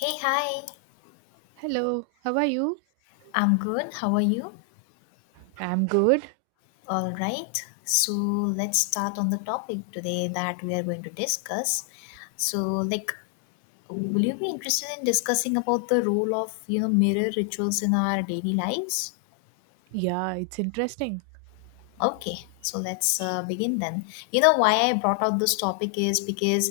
Hey, hi. Hello, how are you? I'm good. How are you? I'm good. All right. So, let's start on the topic today that we are going to discuss. So, like will you be interested in discussing about the role of, you know, mirror rituals in our daily lives? Yeah, it's interesting. Okay, so let's begin then. You know why I brought out this topic is because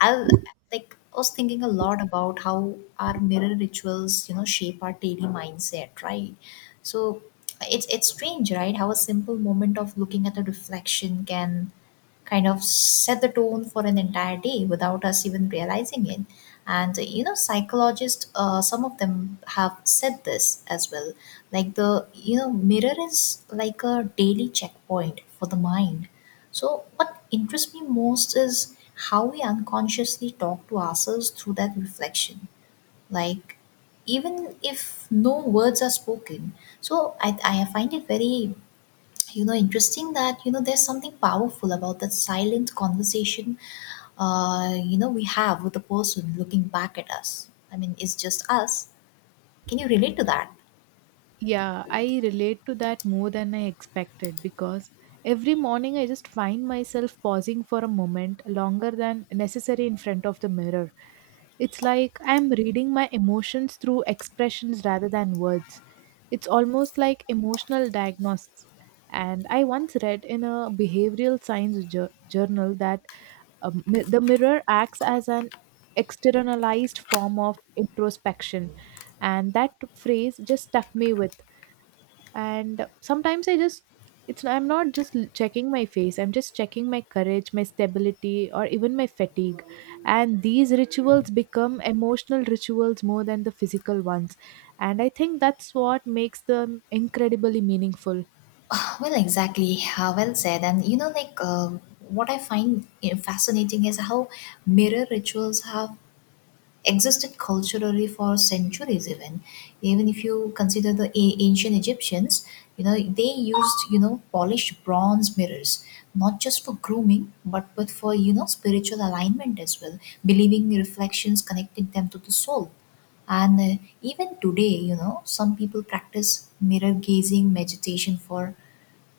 I I was thinking a lot about how our mirror rituals, you know, shape our daily mindset, right? So it's strange, right? How a simple moment of looking at a reflection can kind of set the tone for an entire day without us even realizing it. And you know, psychologists, some of them have said this as well, like the you know mirror is like a daily checkpoint for the mind. So what interests me most is how we unconsciously talk to ourselves through that reflection, like even if no words are spoken. I find it very you know interesting that you know there's something powerful about that silent conversation you know we have with the person looking back at us. I mean, it's just us. Can you relate to that? Yeah, I relate to that more than I expected because every morning I just find myself pausing for a moment longer than necessary in front of the mirror. It's like I'm reading my emotions through expressions rather than words. It's almost like emotional diagnosis. And I once read in a behavioral science journal that the mirror acts as an externalized form of introspection, and that phrase just stuck me with. And sometimes I just it's I'm not just checking my face, I'm just checking my courage, my stability, or even my fatigue. And these rituals become emotional rituals more than the physical ones. And I think that's what makes them incredibly meaningful. Well, exactly. Well said. And you know, like what I find you know, fascinating is how mirror rituals have existed culturally for centuries. Even if you consider the ancient Egyptians, you know, they used you know polished bronze mirrors not just for grooming, but for you know spiritual alignment as well, believing reflections connected them to the soul. And Even today, you know, some people practice mirror gazing meditation for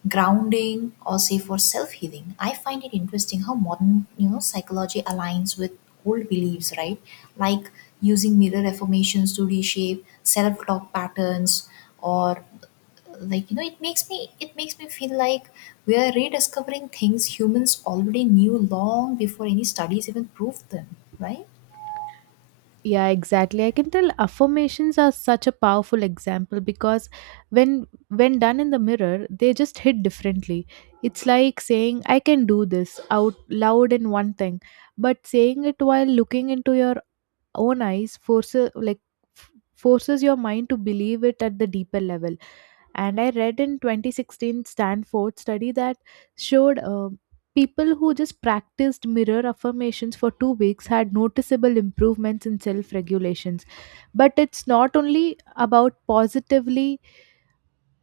grounding, or say for self-healing. I find it interesting how modern you know psychology aligns with old beliefs, right? Like using mirror affirmations to reshape self-talk patterns, or like you know it makes me feel like we are rediscovering things humans already knew long before any studies even proved them, right? Yeah, exactly. I can tell affirmations are such a powerful example because when done in the mirror, they just hit differently. It's like saying I can do this out loud in one thing, but saying it while looking into your own eyes forces forces your mind to believe it at the deeper level, and I read in 2016 Stanford study that showed people who just practiced mirror affirmations for 2 weeks had noticeable improvements in self regulations. But it's not only about positively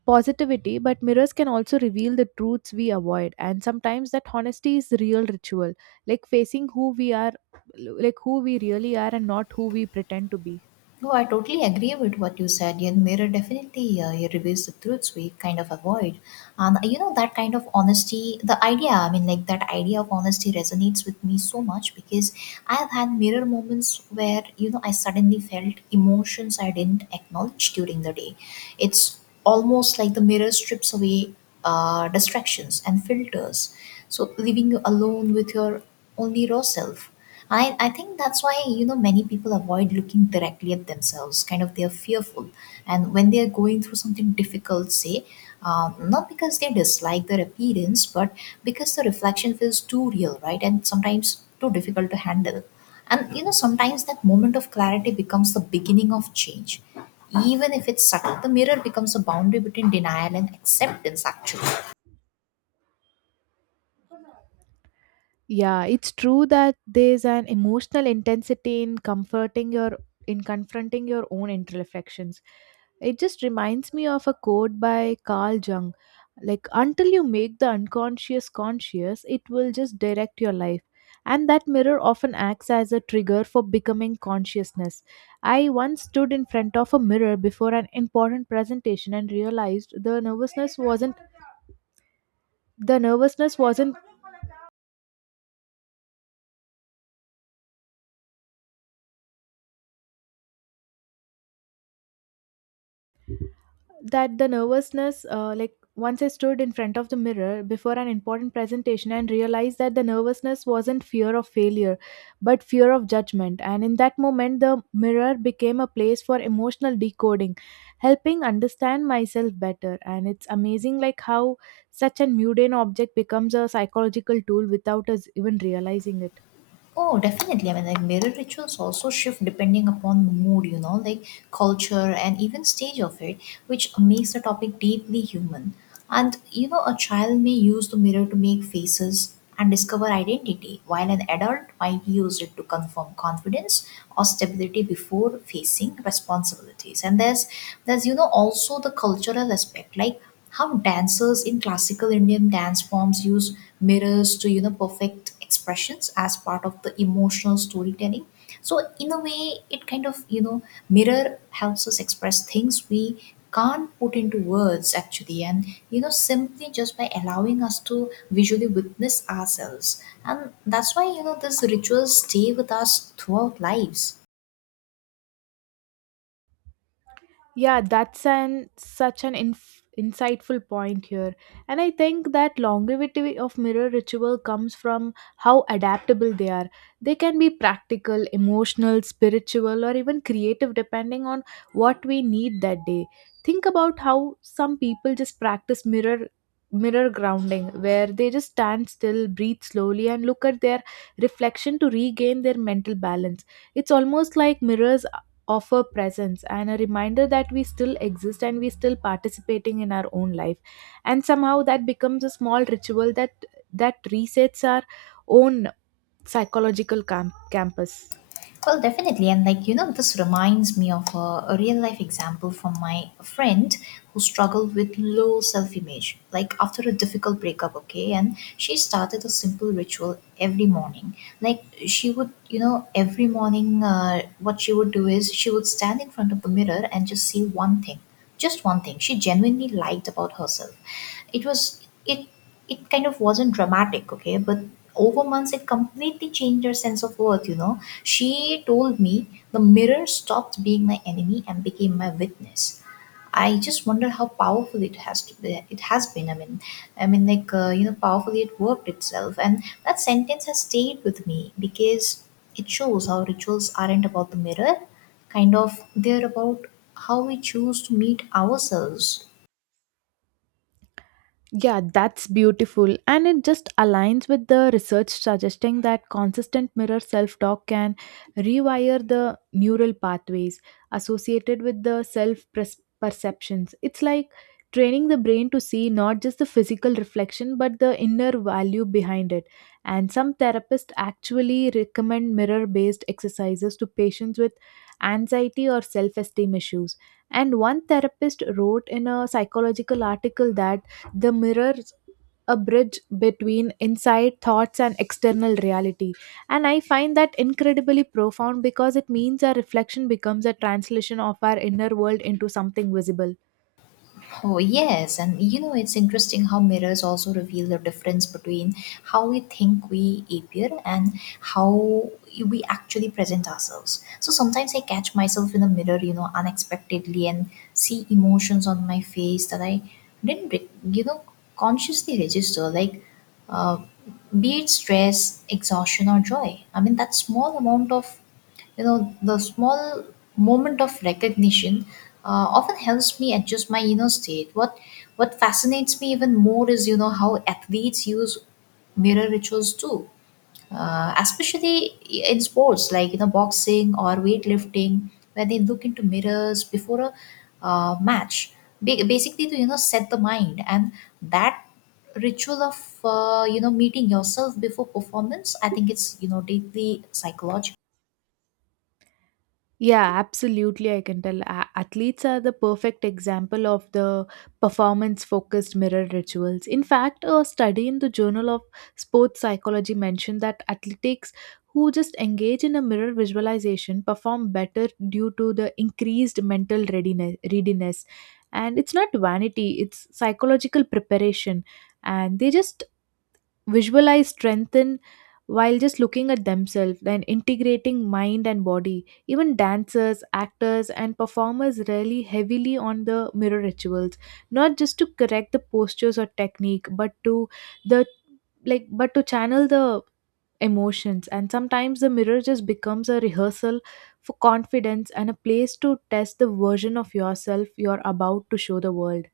positivity, but mirrors can also reveal the truths we avoid. And sometimes that honesty is the real ritual, like facing who we are, like who we really are, and not who we pretend to be. No, I totally agree with what you said. And mirror definitely it reveals the truths we kind of avoid, and you know that kind of honesty. The idea, I mean, like That idea of honesty resonates with me so much because I have had mirror moments where you know I suddenly felt emotions I didn't acknowledge during the day. It's almost like the mirror strips away distractions and filters, so leaving you alone with your only raw self. I think that's why you know many people avoid looking directly at themselves, kind of they're fearful, and when they're going through something difficult, say, not because they dislike their appearance but because the reflection feels too real, right? And sometimes too difficult to handle. And you know sometimes that moment of clarity becomes the beginning of change, even if it's subtle. The mirror becomes a boundary between denial and acceptance actually. Yeah, it's true that there's an emotional intensity in comforting your in confronting your own imperfections. It just reminds me of a quote by Carl Jung. Like until you make the unconscious conscious, it will just direct your life. And that mirror often acts as a trigger for becoming consciousness. I once stood in front of a mirror before an important presentation and realized the nervousness wasn't that the nervousness like Once I stood in front of the mirror before an important presentation and realized that the nervousness wasn't fear of failure, but fear of judgment. And in that moment the mirror became a place for emotional decoding, helping understand myself better. And it's amazing like how such an mundane object becomes a psychological tool without us even realizing it. Oh, definitely. I mean, like mirror rituals also shift depending upon the mood, you know, like culture and even stage of it, which makes the topic deeply human. And, you know, a child may use the mirror to make faces and discover identity, while an adult might use it to confirm confidence or stability before facing responsibilities. And there's, you know, also the cultural aspect, like how dancers in classical Indian dance forms use mirrors to, you know, perfect expressions as part of the emotional storytelling. So in a way, it kind of you know mirror helps us express things we can't put into words actually, and you know simply just by allowing us to visually witness ourselves. And that's why you know these rituals stay with us throughout lives. Yeah, that's an such an insightful point here. And I think that longevity of mirror ritual comes from how adaptable they are. They can be practical, emotional, spiritual, or even creative depending on what we need that day. Think about how some people just practice mirror grounding where they just stand still, breathe slowly and look at their reflection to regain their mental balance. It's almost like mirrors offer presence and a reminder that we still exist and we still participating in our own life, and somehow that becomes a small ritual that resets our own psychological campus. Well, definitely. And like, you know, this reminds me of a real life example from my friend who struggled with low self image, like after a difficult breakup, okay? And she started a simple ritual every morning. Like, she would, you know, every morning, what she would do is she would stand in front of the mirror and just see one thing, just one thing she genuinely liked about herself. it was it it kind of wasn't dramatic, okay, but over months it completely changed her sense of worth. You know, she told me the mirror stopped being my enemy and became my witness. I just wonder how powerful it has to be, It has been. I mean, you know, powerfully it worked itself, and that sentence has stayed with me because it shows how rituals aren't about the mirror, kind of they're about how we choose to meet ourselves. Yeah, that's beautiful. And it just aligns with the research suggesting that consistent mirror self talk can rewire the neural pathways associated with the self perceptions. It's like training the brain to see not just the physical reflection but the inner value behind it. And some therapists actually recommend mirror based exercises to patients with anxiety or self esteem issues. And one therapist wrote in a psychological article that the mirrors a bridge between inside thoughts and external reality. And I find that incredibly profound because it means our reflection becomes a translation of our inner world into something visible. Oh, yes. And you know, it's interesting how mirrors also reveal the difference between how we think we appear and how we actually present ourselves. So sometimes I catch myself in the mirror, you know, unexpectedly, and see emotions on my face that I didn't, re- you know, consciously register, like uh, be it stress, exhaustion, or joy. I mean, that small amount of you know, the small moment of recognition often helps me adjust my inner state. What fascinates me even more is you know how athletes use mirror rituals too, especially in sports like you know boxing or weightlifting, where they look into mirrors before a match, basically to you know set the mind. And that ritual of you know meeting yourself before performance, I think it's you know deeply psychological. Yeah, absolutely. I can tell. Athletes are the perfect example of the performance focused mirror rituals. In fact, a study in the Journal of Sports Psychology mentioned that athletes who just engage in a mirror visualization perform better due to the increased mental readiness. And it's not vanity, it's psychological preparation. And they just visualize strengthen while just looking at themselves, then integrating mind and body. Even dancers, actors and performers rely heavily on the mirror rituals, not just to correct the postures or technique, but to the channel the emotions. And sometimes the mirror just becomes a rehearsal for confidence and a place to test the version of yourself you're about to show the world.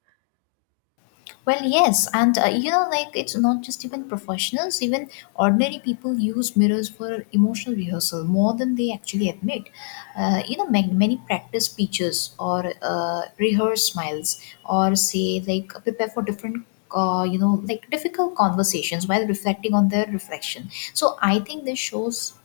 Well, yes, and you know, like it's not just even professionals, even ordinary people use mirrors for emotional rehearsal more than they actually admit. You know, many practice speeches or rehearse smiles, or say like prepare for different. You know, like difficult conversations while reflecting on their reflection. So I think this shows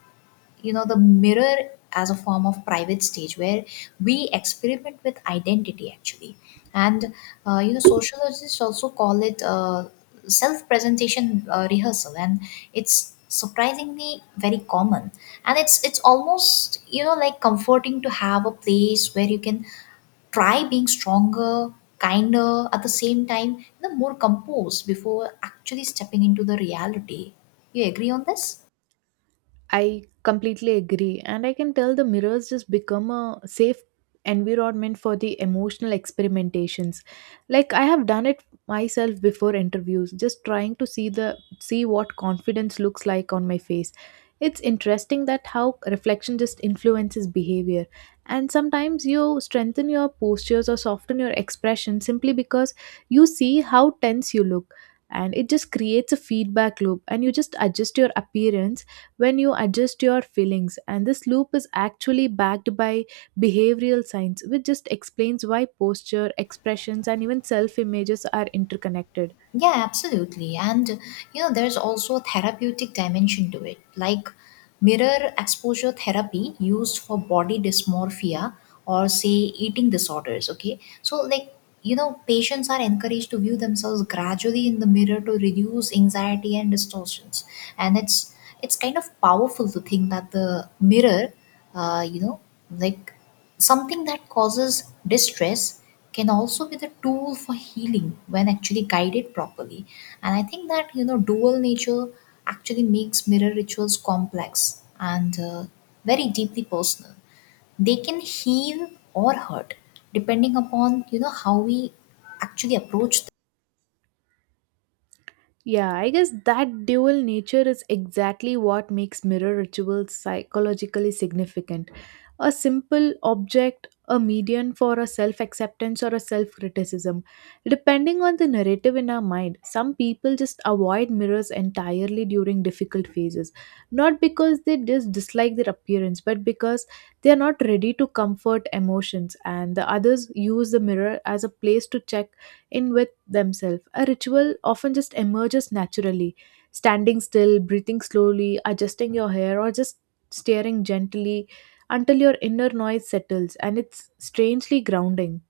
you know the mirror as a form of private stage where we experiment with identity actually. And you know sociologists also call it self-presentation rehearsal, and it's surprisingly very common. And it's almost you know like comforting to have a place where you can try being stronger, kinder at the same time, you know, more composed before actually stepping into the reality. You agree on this? I completely agree. And I can tell the mirrors just become a safe environment for the emotional experimentations. Like I have done it myself before interviews, just trying to see what confidence looks like on my face. It's interesting that how reflection just influences behavior. And sometimes you strengthen your postures or soften your expression simply because you see how tense you look. And it just creates a feedback loop and you just adjust your appearance when you adjust your feelings. And this loop is actually backed by behavioral science, which just explains why posture, expressions, and even self images are interconnected. Yeah, absolutely. And you know, there's also a therapeutic dimension to it, like mirror exposure therapy used for body dysmorphia or say eating disorders. Okay, so like you know, patients are encouraged to view themselves gradually in the mirror to reduce anxiety and distortions. And it's kind of powerful to think that the mirror, you know, like something that causes distress can also be the tool for healing when actually guided properly. And I think that you know dual nature actually makes mirror rituals complex and very deeply personal. They can heal or hurt depending upon you know how we actually approach them. Yeah, I guess that dual nature is exactly what makes mirror rituals psychologically significant. A simple object, a medium for a self acceptance or a self criticism. Depending on the narrative in our mind, some people just avoid mirrors entirely during difficult phases. Not because they just dislike their appearance, but because they are not ready to comfort emotions, and the others use the mirror as a place to check in with themselves. A ritual often just emerges naturally, standing still, breathing slowly, adjusting your hair, or just staring gently until your inner noise settles, and it's strangely grounding.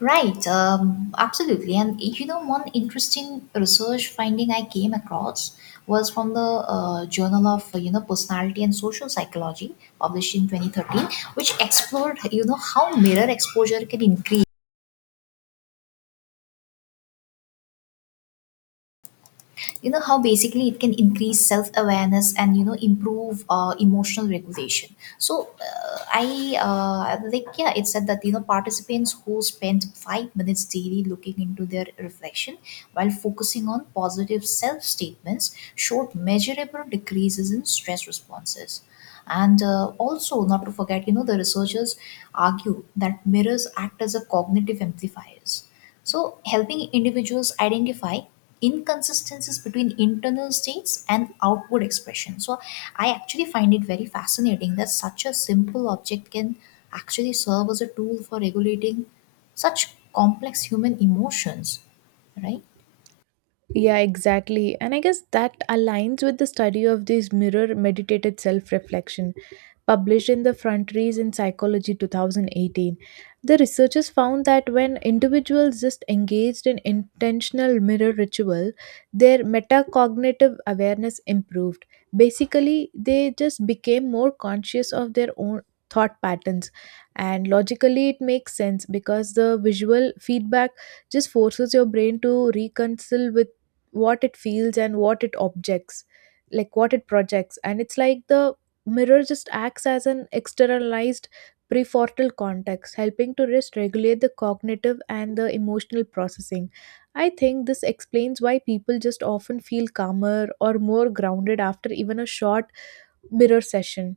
Right, absolutely. And you know, one interesting research finding I came across was from the Journal of you know Personality and Social Psychology, published in 2013, which explored you know how mirror exposure can increase, you know how basically it can increase self awareness and you know improve emotional regulation. So I like yeah, it said that you know participants who spend 5 minutes daily looking into their reflection while focusing on positive self statements showed measurable decreases in stress responses. And also not to forget you know the researchers argue that mirrors act as a cognitive amplifiers, so helping individuals identify inconsistencies between internal states and outward expression. So I actually find it very fascinating that such a simple object can actually serve as a tool for regulating such complex human emotions, right? Yeah, exactly. And I guess that aligns with the study of this mirror meditated self reflection published in the Frontiers in Psychology 2018. The researchers found that when individuals just engaged in intentional mirror ritual, their metacognitive awareness improved. Basically, they just became more conscious of their own thought patterns. And logically it makes sense because the visual feedback just forces your brain to reconcile with what it feels and what it projects. And it's like the mirror just acts as an externalized prefrontal context, helping to just regulate the cognitive and the emotional processing. I think this explains why people just often feel calmer or more grounded after even a short mirror session.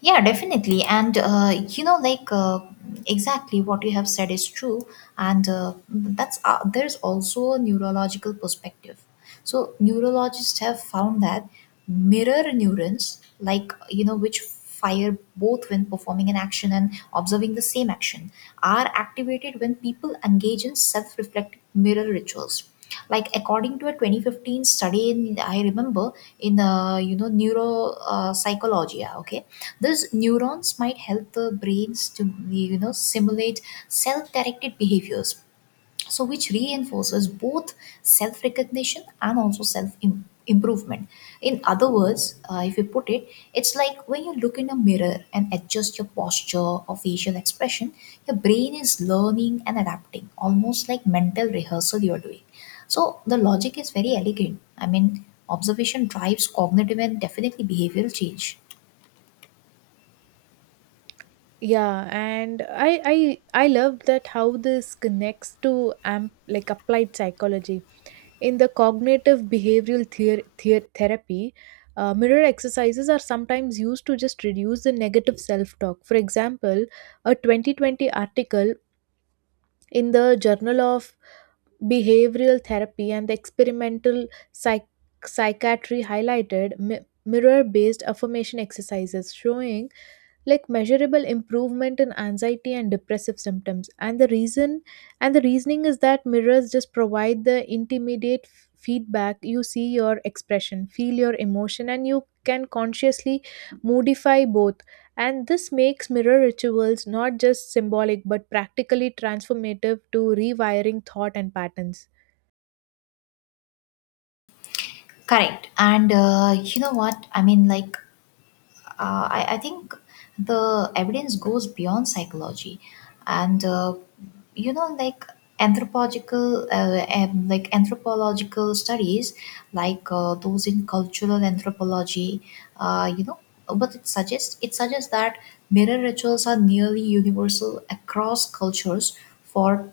Yeah, definitely. And, you know, like, exactly what you have said is true. And that's there's also a neurological perspective. So, neurologists have found that mirror neurons, like, you know, which fire both when performing an action and observing the same action, are activated when people engage in self reflective mirror rituals. Like according to a 2015 study, in, I remember in you know neuro psychology, yeah, okay, these neurons might help the brains to you know simulate self-directed behaviors, so which reinforces both self-recognition and also self improvement. In other words, if you put it, it's like when you look in a mirror and adjust your posture or facial expression, your brain is learning and adapting, almost like mental rehearsal you're doing. So the logic is very elegant. I mean, observation drives cognitive and definitely behavioral change. Yeah, and I love that how this connects to amp like applied psychology. In the cognitive behavioral therapy, mirror exercises are sometimes used to just reduce the negative self talk. For example, a 2020 article in the Journal of Behavioral Therapy and the Experimental Psychiatry highlighted mirror based affirmation exercises, showing like measurable improvement in anxiety and depressive symptoms. And the reasoning is that mirrors just provide the intermediate feedback. You see your expression, feel your emotion, and you can consciously modify both. And this makes mirror rituals not just symbolic but practically transformative to rewiring thought and patterns. Correct. And you know what? I mean, like, I think the evidence goes beyond psychology. And, you know, like, anthropological anthropological studies, like those in cultural anthropology, you know, but it suggests that mirror rituals are nearly universal across cultures for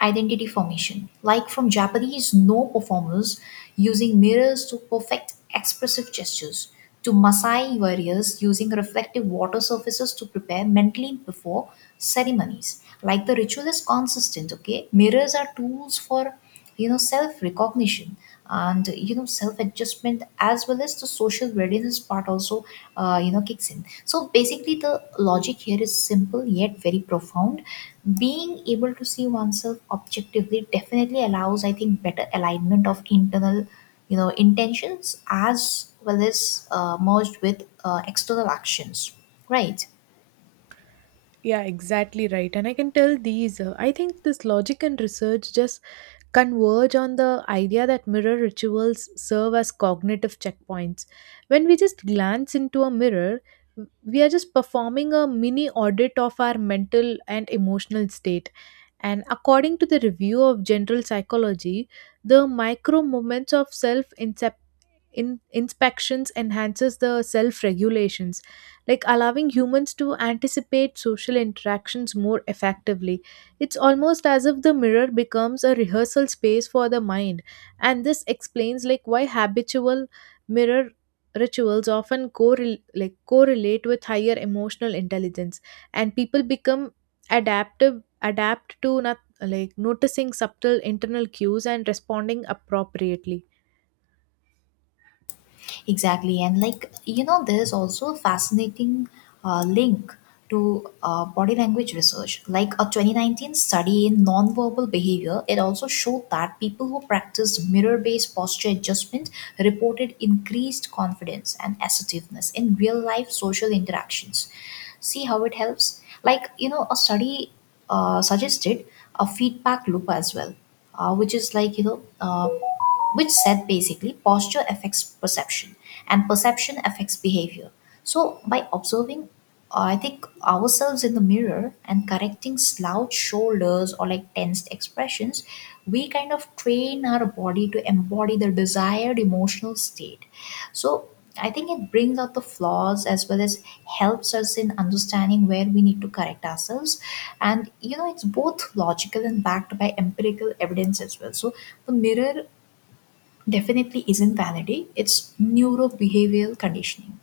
identity formation. Like from Japanese no performers using mirrors to perfect expressive gestures, to Maasai warriors using reflective water surfaces to prepare mentally before ceremonies. Like the ritual is consistent, okay? Mirrors are tools for, you know, self recognition and, you know, self adjustment as well as the social readiness part also you know kicks in, so basically the logic here is simple yet very profound. Being able to see oneself objectively definitely allows, I think, better alignment of internal, you know, intentions as well as merged with external actions, right? Yeah, exactly right. And I can tell these, I think this logic and research just converge on the idea that mirror rituals serve as cognitive checkpoints. When we just glance into a mirror, we are just performing a mini audit of our mental and emotional state. And according to the review of general psychology, the micro moments of self inspections enhances the self regulations, like allowing humans to anticipate social interactions more effectively. It's almost as if the mirror becomes a rehearsal space for the mind, and this explains like why habitual mirror rituals often correlate with higher emotional intelligence, and people become adaptive adapt to not like noticing subtle internal cues and responding appropriately. Exactly. And like, you know, there's also a fascinating link to body language research. Like a 2019 study in nonverbal behavior, it also showed that people who practiced mirror based posture adjustment reported increased confidence and assertiveness in real life social interactions. See how it helps? Like, you know, a study suggested a feedback loop as well, which is like, you know, which said basically posture affects perception and perception affects behavior. So, by observing, I think, ourselves in the mirror and correcting slouched shoulders or like tensed expressions, we kind of train our body to embody the desired emotional state. So, I think it brings out the flaws as well as helps us in understanding where we need to correct ourselves. And, you know, it's both logical and backed by empirical evidence as well. So, the mirror definitely isn't vanity, it's neurobehavioral conditioning.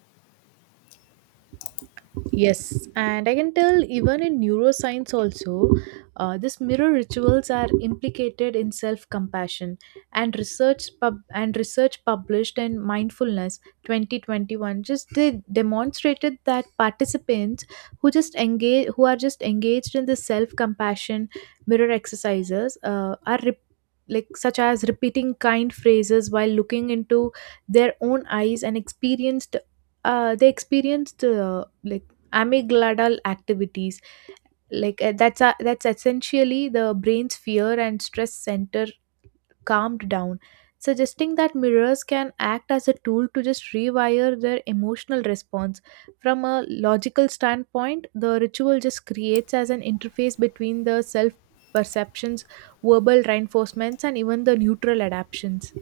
Yes, and I can tell even in neuroscience also, this mirror rituals are implicated in self-compassion, and research published in Mindfulness 2021 just they demonstrated that participants who are just engaged in the self-compassion mirror exercises, like such as repeating kind phrases while looking into their own eyes and experienced amygdala activities, like that's essentially the brain's fear and stress center calmed down, suggesting that mirrors can act as a tool to just rewire their emotional response. From a logical standpoint, the ritual just creates as an interface between the self perceptions, verbal reinforcements, and even the neutral adaptations.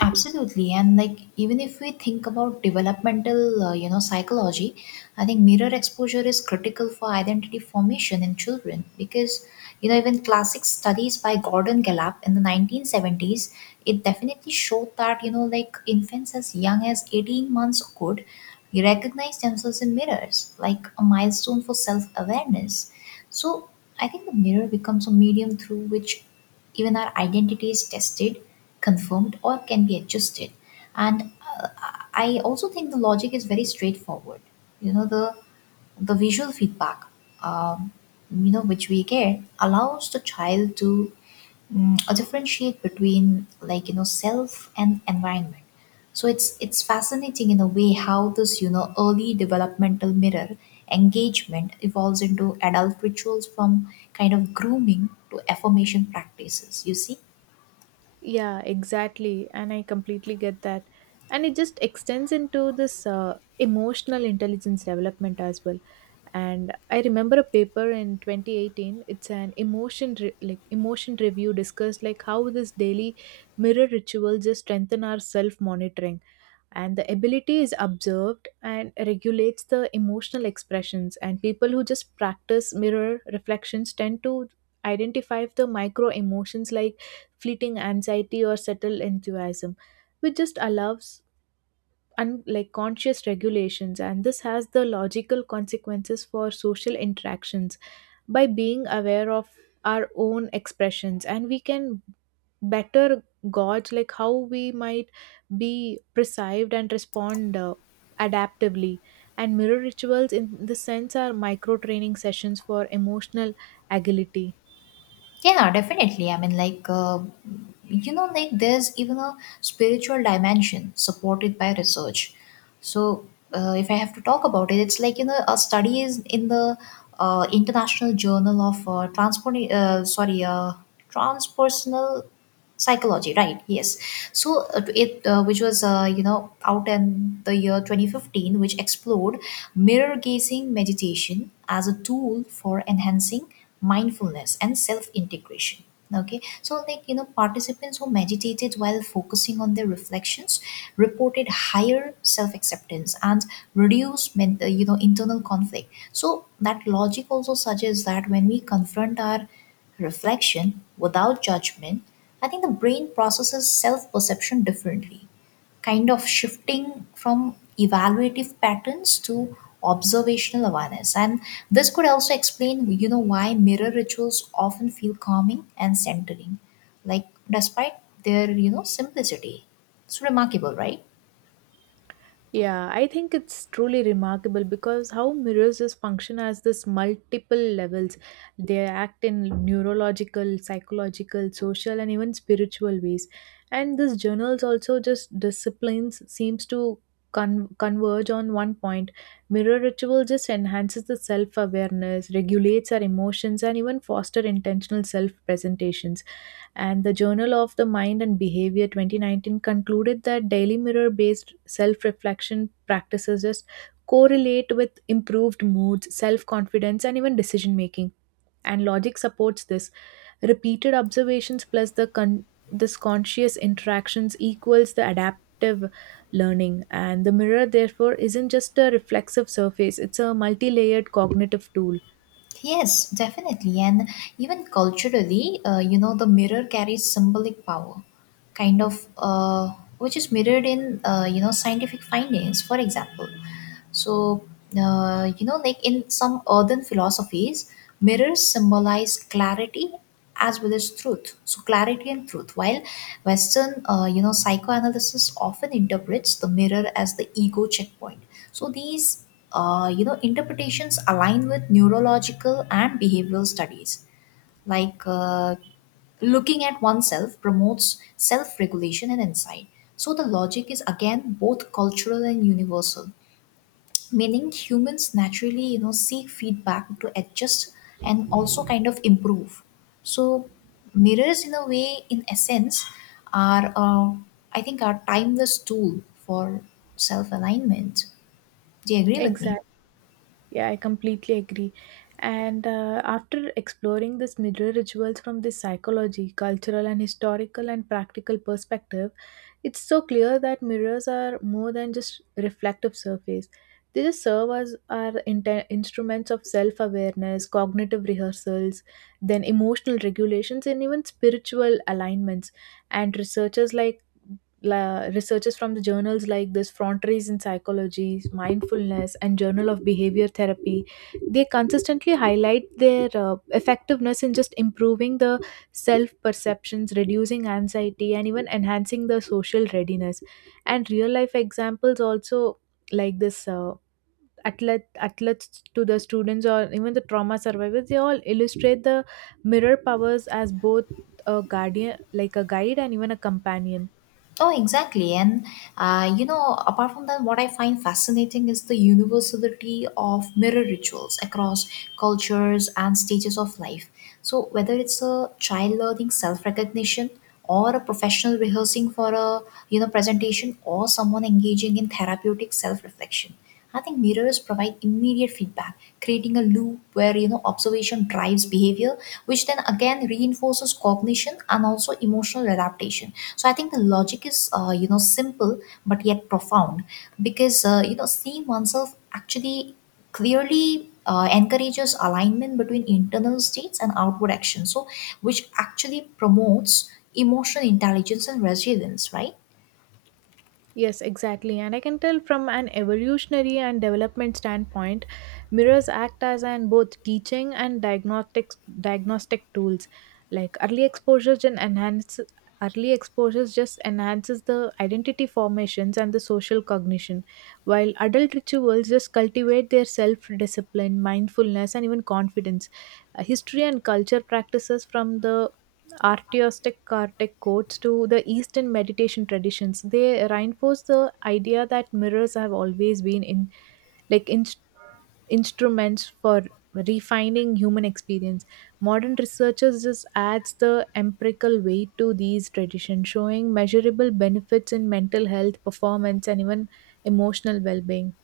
Absolutely, and like even if we think about developmental, you know, psychology, I think mirror exposure is critical for identity formation in children because, you know, even classic studies by Gordon Gallup in the 1970s, it definitely showed that, you know, like infants as young as 18 months could recognize themselves in mirrors, like a milestone for self-awareness. So I think the mirror becomes a medium through which even our identity is tested, confirmed, or can be adjusted. And uh, I also think the logic is very straightforward. You know, the visual feedback, um, you know, which we get allows the child to differentiate between, like, you know, self and environment. So it's fascinating in a way how this, you know, early developmental mirror engagement evolves into adult rituals, from kind of grooming to affirmation practices. You see. Yeah, exactly. And I completely get that. And it just extends into this emotional intelligence development as well. And I remember a paper in 2018. It's an emotion review discussed like how this daily mirror ritual just strengthen our self monitoring and the ability is observed and regulates the emotional expressions. And people who just practice mirror reflections tend to identify the micro emotions, like fleeting anxiety or subtle enthusiasm, which just allows conscious regulations. And this has the logical consequences for social interactions. By being aware of our own expressions, and we can better gauge like how we might be perceived and respond adaptively. And mirror rituals in this sense are micro training sessions for emotional agility. Yeah, definitely. I mean, like, you know, like, there's even a spiritual dimension supported by research. So, if I have to talk about it, it's like, you know, a study is in the International Journal of Transpersonal Psychology, right? Yes. So it which was, you know, out in the year 2015, which explored mirror gazing meditation as a tool for enhancing mindfulness and self integration. Okay, so, like, you know, participants who meditated while focusing on their reflections reported higher self acceptance and reduced you know, internal conflict. So that logic also suggests that when we confront our reflection without judgment, I think the brain processes self perception differently, kind of shifting from evaluative patterns to observational awareness. And this could also explain, you know, why mirror rituals often feel calming and centering, like despite their, you know, simplicity. It's remarkable, right? Yeah, I think it's truly remarkable because how mirrors just function as this multiple levels. They act in neurological, psychological, social, and even spiritual ways. And this journals also just disciplines seems to converge on one point. Mirror ritual just enhances the self awareness, regulates our emotions, and even foster intentional self presentations. And the Journal of the Mind and Behavior 2019 concluded that daily mirror based self reflection practices just correlate with improved moods, self confidence, and even decision making. And logic supports this. Repeated observations plus the con- this conscious interactions equals the adaptive learning. And the mirror, therefore, isn't just a reflexive surface, it's a multi layered cognitive tool. Yes, definitely. And even culturally, you know, the mirror carries symbolic power, kind of, which is mirrored in, you know, scientific findings, for example. So, you know, like in some earthen philosophies, mirrors symbolize clarity as well as truth. So, clarity and truth. While Western, you know, psychoanalysis often interprets the mirror as the ego checkpoint. So, these, you know, interpretations align with neurological and behavioral studies. Like, looking at oneself promotes self regulation and insight. So, the logic is again both cultural and universal, meaning humans naturally, you know, seek feedback to adjust and also kind of improve. So mirrors, in a way, in essence, are, I think are timeless tool for self alignment. Do you agree with me? Exactly. Yeah, I completely agree. And after exploring this mirror rituals from this psychology, cultural and historical and practical perspective, it's so clear that mirrors are more than just reflective surface. They just serve as our instruments of self-awareness, cognitive rehearsals, then emotional regulations, and even spiritual alignments. And researchers from the journals like this Frontiers in Psychology, Mindfulness and Journal of Behavior Therapy, they consistently highlight their effectiveness in just improving the self perceptions, reducing anxiety and even enhancing the social readiness. And real life examples also, like this athlete athletes to the students or even the trauma survivors, they all illustrate the mirror powers as both a guardian like a guide and even a companion. Oh, exactly. And, you know, apart from that, what I find fascinating is the universality of mirror rituals across cultures and stages of life. So, whether it's a child learning self recognition, or a professional rehearsing for a, you know, presentation, or someone engaging in therapeutic self reflection, I think mirrors provide immediate feedback, creating a loop where, you know, observation drives behavior, which then again reinforces cognition and also emotional adaptation. So I think the logic is, you know, simple but yet profound, because, you know, seeing oneself actually clearly encourages alignment between internal states and outward actions. So, which actually promotes emotional intelligence and resilience, right? Yes, exactly. And I can tell from an evolutionary and development standpoint, mirrors act as an both teaching and diagnostic tools. Like early exposures just enhances the identity formations and the social cognition, while adult rituals just cultivate their self-discipline, mindfulness, and even confidence. History and culture practices from the artistic Kartik quotes to the Eastern meditation traditions. They reinforce the idea that mirrors have always been like in, instruments for refining human experience. Modern researchers just adds the empirical weight to these traditions, showing measurable benefits in mental health, performance, and even emotional well-being.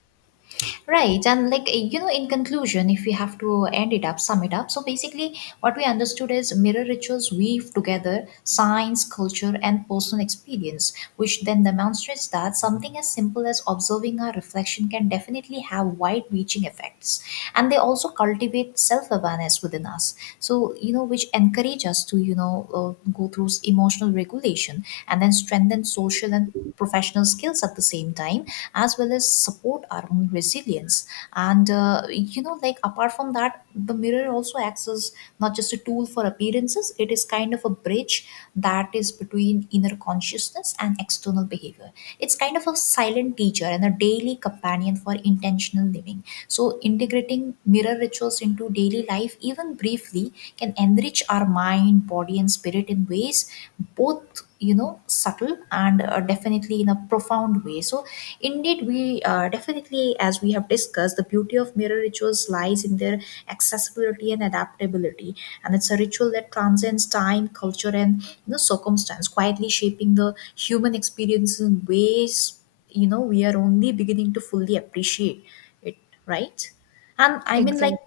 Right, and like, you know, in conclusion, if we have to end it up, sum it up. So basically, what we understood is mirror rituals weave together science, culture, and personal experience, which then demonstrates that something as simple as observing our reflection can definitely have wide-reaching effects, and they also cultivate self-awareness within us. So, you know, which encourage us to, you know, go through emotional regulation and then strengthen social and professional skills at the same time, as well as support our own resilience. And, you know, like, apart from that, the mirror also acts as not just a tool for appearances, it is kind of a bridge that is between inner consciousness and external behavior. It's kind of a silent teacher and a daily companion for intentional living. So, integrating mirror rituals into daily life, even briefly, can enrich our mind, body, and spirit in ways both, you know, subtle and, definitely, in a profound way. So indeed we, definitely. Finally, as we have discussed, the beauty of mirror rituals lies in their accessibility and adaptability. And it's a ritual that transcends time, culture, and, you know, circumstance, quietly shaping the human experience in ways, you know, we are only beginning to fully appreciate it, right? And I mean, like, Exactly.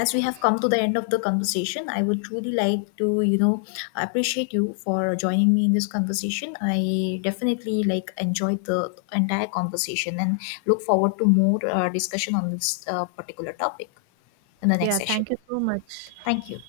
as we have come to the end of the conversation, I would truly like to, you know, appreciate you for joining me in this conversation. I definitely like enjoyed the entire conversation and look forward to more discussion on this particular topic in the next Yeah, session. thank you so much. Thank you.